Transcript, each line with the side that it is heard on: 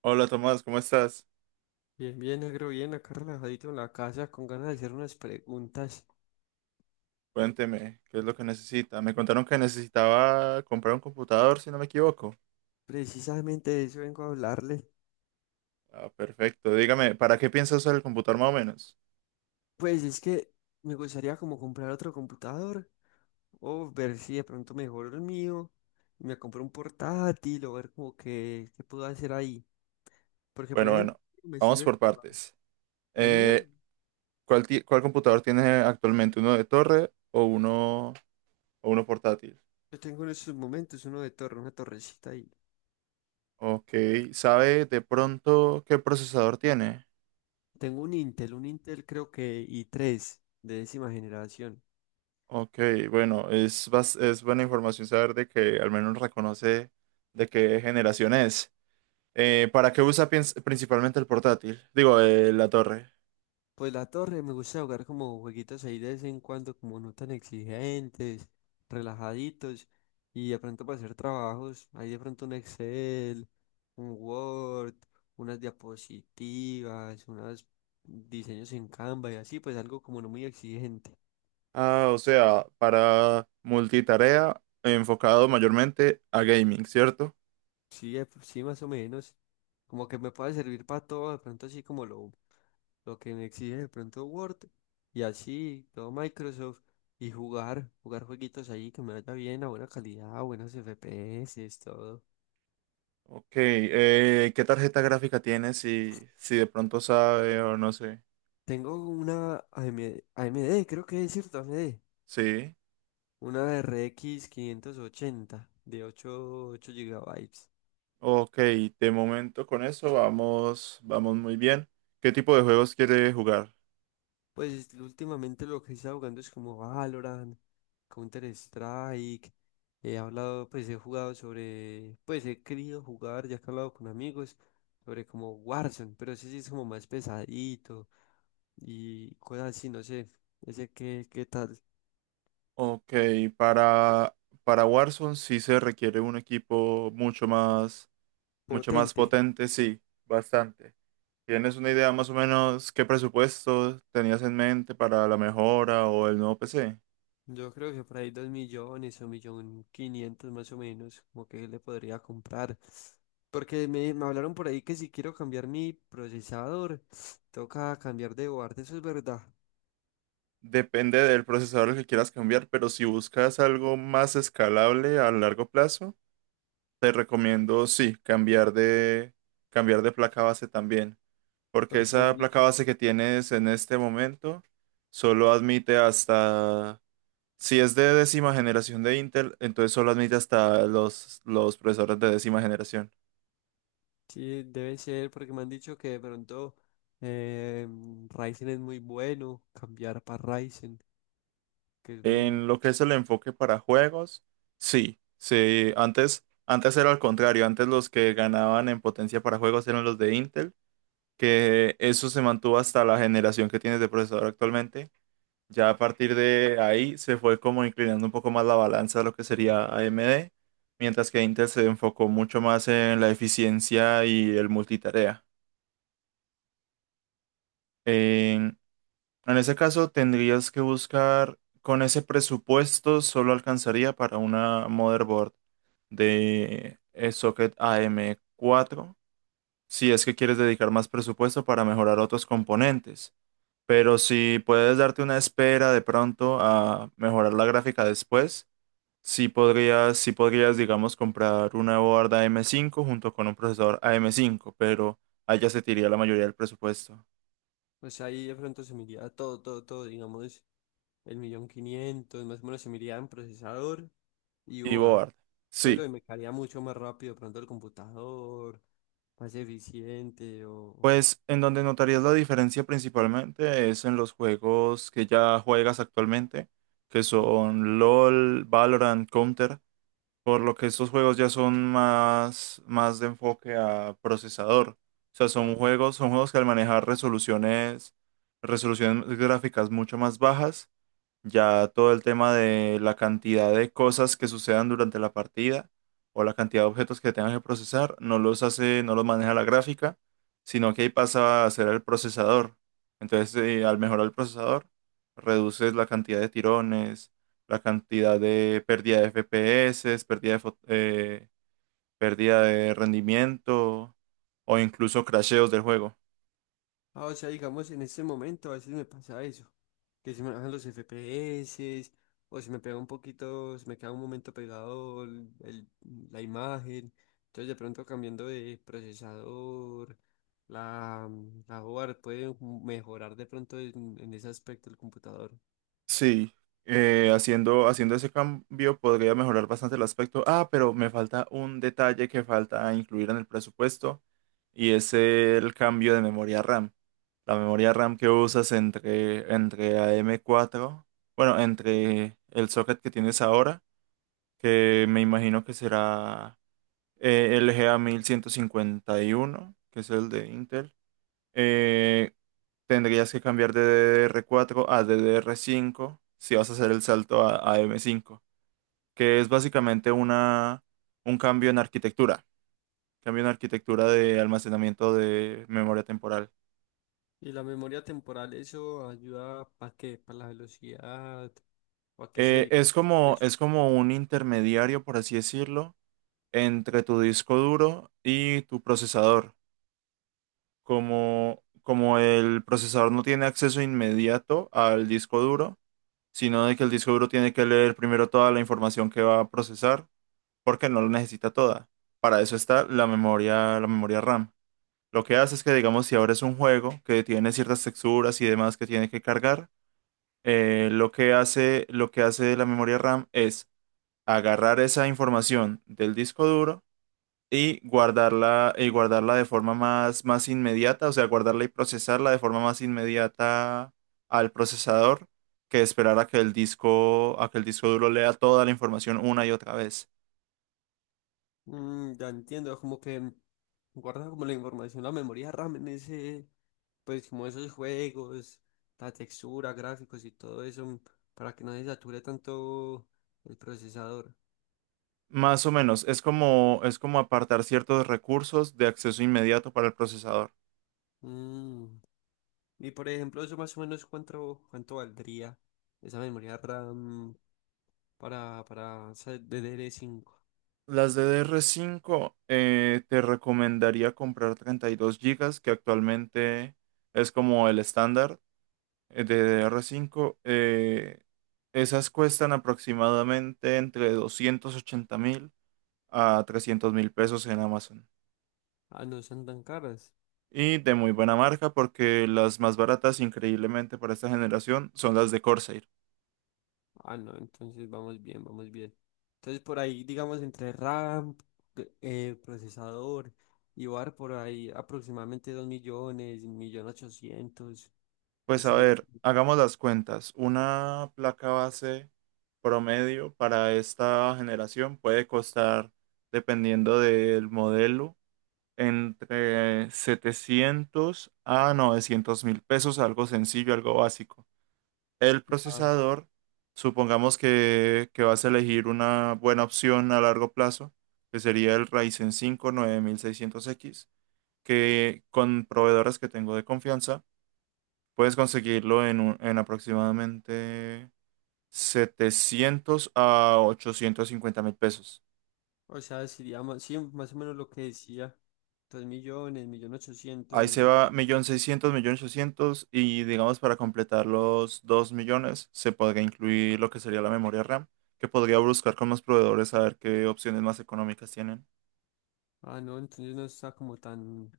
right: Hola Tomás, ¿cómo estás?
left: Bien, bien, negro, bien, acá relajadito en la casa, con ganas de hacer unas preguntas.
right: Cuénteme, ¿qué es lo que necesita? Me contaron que necesitaba comprar un computador, si no me equivoco.
left: Precisamente de eso vengo a hablarle.
right: Ah, perfecto. Dígame, ¿para qué piensa usar el computador más o menos?
left: Pues es que me gustaría como comprar otro computador o ver si de pronto mejoro el mío y me compro un portátil o ver como que qué puedo hacer ahí. Porque, por
right: Bueno,
left: ejemplo,
right: bueno,
left: me
right: vamos
left: sirve
right: por partes.
left: el mío.
right: Eh, cuál computador tiene actualmente? ¿Uno de torre o uno portátil?
left: Yo tengo en estos momentos uno de torre, una torrecita ahí.
right: Ok, ¿sabe de pronto qué procesador tiene?
left: Tengo un Intel creo que i3 de décima generación.
right: Ok, bueno, es buena información saber de que al menos reconoce de qué generación es. ¿Para qué principalmente el portátil? Digo, la torre.
left: Pues la torre me gusta jugar como jueguitos ahí de vez en cuando, como no tan exigentes, relajaditos, y de pronto para hacer trabajos, ahí de pronto un Excel, un Word, unas diapositivas, unos diseños en Canva y así, pues algo como no muy exigente.
right: Ah, o sea, para multitarea, enfocado mayormente a gaming, ¿cierto?
left: Sí, sí, más o menos, como que me puede servir para todo, de pronto así como lo que me exige de pronto Word y así todo Microsoft y jugar, jugar jueguitos ahí que me vaya bien, a buena calidad, a buenos FPS, todo.
right: Ok, ¿Qué tarjeta gráfica tiene? Si de pronto sabe o no sé.
left: Tengo una A M D, creo que es, cierto, A M D,
right: Sí,
left: una RX 580 de ocho gigabytes.
right: ok, de momento con eso vamos muy bien. ¿Qué tipo de juegos quiere jugar?
left: Pues últimamente lo que he estado jugando es como Valorant, Counter-Strike. He hablado, pues he jugado sobre, pues he querido jugar, ya que he hablado con amigos, sobre como Warzone, pero ese sí es como más pesadito y cosas así, no sé, ese que, qué qué tal,
right: Ok, para, para Warzone sí se requiere un equipo mucho más
left: potente.
right: potente, sí, bastante. ¿Tienes una idea más o menos qué presupuesto tenías en mente para la mejora o el nuevo PC?
left: Yo creo que por ahí dos millones o millón quinientos más o menos, como que le podría comprar. Porque me hablaron por ahí que si quiero cambiar mi procesador, toca cambiar de board, eso es verdad.
right: Depende del procesador que quieras cambiar, pero si buscas algo más escalable a largo plazo, te recomiendo sí, cambiar de placa base también, porque
left: Porque me han
right: esa placa
left: dicho,
right: base que tienes en este momento solo admite hasta si es de décima generación de Intel, entonces solo admite hasta los procesadores de décima generación.
left: sí, debe ser, porque me han dicho que de pronto eh, Ryzen es muy bueno, cambiar para Ryzen, que es un-
right: En lo que es el enfoque para juegos, sí, sí, antes era al contrario, antes los que ganaban en potencia para juegos eran los de Intel, que eso se mantuvo hasta la generación que tienes de procesador actualmente. Ya a partir de ahí se fue como inclinando un poco más la balanza a lo que sería AMD, mientras que Intel se enfocó mucho más en la eficiencia y el multitarea. En, en ese caso tendrías que buscar, con ese presupuesto solo alcanzaría para una motherboard de socket am cuatro si es que quieres dedicar más presupuesto para mejorar otros componentes. Pero si puedes darte una espera de pronto a mejorar la gráfica después, sí podrías, digamos, comprar una board AM5 junto con un procesador AM5 pero allá se te iría la mayoría del presupuesto.
left: o sea, ahí de pronto se me iría todo, todo, todo, digamos, el millón quinientos, más o menos se me iría en procesador y
right: Y
left: board,
right: board, sí.
left: pero me caería mucho más rápido de pronto el computador, más eficiente.
right: Pues en donde notarías la diferencia principalmente es en los juegos que ya juegas actualmente, que
left: o-
right: son LOL, Valorant, Counter, por lo que estos juegos ya son más de enfoque a procesador. O sea,
left: Ah,
right: son juegos que al manejar resoluciones gráficas mucho más bajas, ya todo el tema de la cantidad de cosas que sucedan durante la partida o la cantidad de objetos que tengas que procesar, no los hace, no los maneja la gráfica, sino que ahí pasa a ser el procesador. Entonces, al mejorar el procesador, reduces la cantidad de tirones, la cantidad de pérdida de FPS, pérdida de rendimiento o incluso crasheos del juego.
left: ah, o sea, digamos, en este momento a veces me pasa eso, que se me bajan los FPS o se me pega un poquito, se me queda un momento pegado la imagen, entonces de pronto cambiando de procesador, la, la board puede mejorar de pronto en ese aspecto el computador.
right: Sí, haciendo ese cambio podría mejorar bastante el aspecto. Ah, pero me falta un detalle que falta incluir en el presupuesto y es el cambio de memoria RAM. La memoria RAM que usas entre AM4, bueno, entre el socket que tienes ahora, que me imagino que será LGA1151, que es el de Intel. eh, tendrías que cambiar de DDR4 a DDR5 si vas a hacer el salto a, AM5 que es básicamente un cambio en cambio en arquitectura de almacenamiento de memoria temporal.
left: Y la memoria temporal, eso ayuda para la velocidad. ¿O a qué se
right: Eh,
left: dedica
right: es como,
left: eso?
right: es como un intermediario, por así decirlo, entre tu disco duro y tu procesador. Como el procesador no tiene acceso inmediato al disco duro, sino de que el disco duro tiene que leer primero toda la información que va a procesar porque no la necesita toda. Para eso está la memoria RAM. Lo que hace es que, digamos, si ahora es un juego que tiene ciertas texturas y demás que tiene que cargar, lo que hace la memoria RAM es agarrar esa información del disco duro y y guardarla de forma más inmediata, o sea, guardarla y procesarla de forma más inmediata al procesador que esperar a que el disco duro lea toda la información una y otra vez.
left: Mm, ya entiendo, como que guarda como la información, la memoria RAM en ese, pues como esos juegos, la textura, gráficos y todo eso, para que no se sature tanto el procesador.
right: Más o menos, es como apartar ciertos recursos de acceso inmediato para el procesador.
left: Mm. Y por ejemplo, eso más o menos cuánto valdría esa memoria RAM para esa DDR5.
right: Las DDR5 te recomendaría comprar 32 gigas que actualmente es como el estándar de DDR5. Esas cuestan aproximadamente entre 280 mil a 300 mil pesos en Amazon.
left: Ah, no son tan caras.
right: Y de muy buena marca porque las más baratas, increíblemente para esta generación, son las de Corsair.
left: Ah, no, entonces vamos bien, vamos bien. Entonces por ahí, digamos, entre RAM, procesador y bar, por ahí aproximadamente 2 millones, 1 millón ochocientos,
right: Pues a
left: sería.
right: ver, hagamos las cuentas. Una placa base promedio para esta generación puede costar, dependiendo del modelo, entre 700 a 900 mil pesos, algo sencillo, algo básico. El
left: Ah,
right: procesador, supongamos que vas a elegir una buena opción a largo plazo, que sería el Ryzen 5 9600X que con proveedores que tengo de confianza puedes conseguirlo en aproximadamente 700 a 850 mil pesos.
left: o sea, sería más, sí, más o menos lo que decía, 2 millones, millón 800,
right: Ahí se
left: millón.
right: va 1.600.000, ochocientos y digamos para completar los 2 millones se podría incluir lo que sería la memoria RAM, que podría buscar con los proveedores a ver qué opciones más económicas tienen.
left: Ah, no, entonces no está como tan,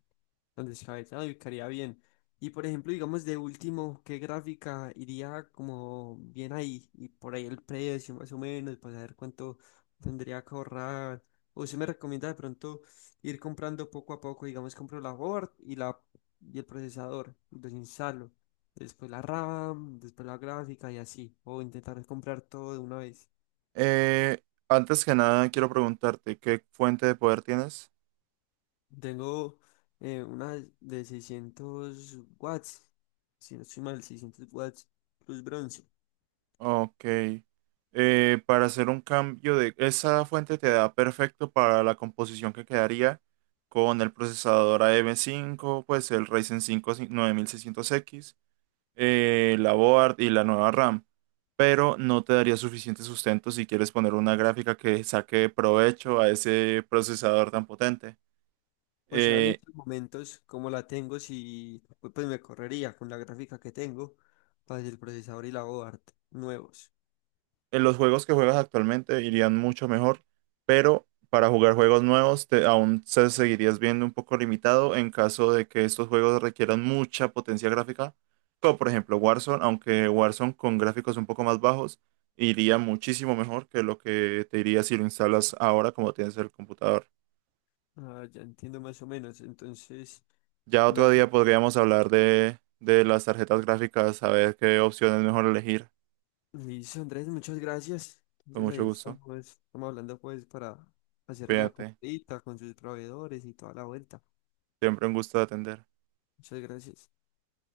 left: Tan descabellado y quedaría bien. Y por ejemplo, digamos de último, ¿qué gráfica iría como bien ahí? Y por ahí el precio más o menos, para saber cuánto tendría que ahorrar. O se me recomienda de pronto ir comprando poco a poco, digamos, compro la board y la y el procesador, los instalo. Después la RAM, después la gráfica y así. O intentar comprar todo de una vez.
right: Eh, antes que nada quiero preguntarte, ¿qué fuente de poder tienes?
left: Tengo una de 600 watts, si no estoy mal, 600 watts plus bronce.
right: Ok. Para hacer un cambio de... Esa fuente te da perfecto para la composición que quedaría con el procesador A. AM5, pues el Ryzen 5 9600X la board y la nueva RAM. Pero no te daría suficiente sustento si quieres poner una gráfica que saque provecho a ese procesador tan potente.
left: O sea, en
right: Eh,
left: estos momentos, como la tengo, si, pues me correría con la gráfica que tengo para el procesador y la board nuevos.
right: en los juegos que juegas actualmente irían mucho mejor, pero para jugar juegos nuevos aún se seguirías viendo un poco limitado en caso de que estos juegos requieran mucha potencia gráfica, como por ejemplo Warzone, aunque Warzone con gráficos un poco más bajos iría muchísimo mejor que lo que te iría si lo instalas ahora como tienes el computador.
left: Ah, ya entiendo más o menos. Entonces,
right: Ya otro
left: nada,
right: día podríamos hablar de las tarjetas gráficas, a ver qué opción es mejor elegir.
left: listo, Andrés, muchas gracias.
right: Con
left: Entonces
right: mucho
left: ahí
right: gusto.
left: estamos, estamos hablando pues para hacerle la
right: Cuídate.
left: comprita con sus proveedores y toda la vuelta.
right: Siempre un gusto de atender.
left: Muchas gracias.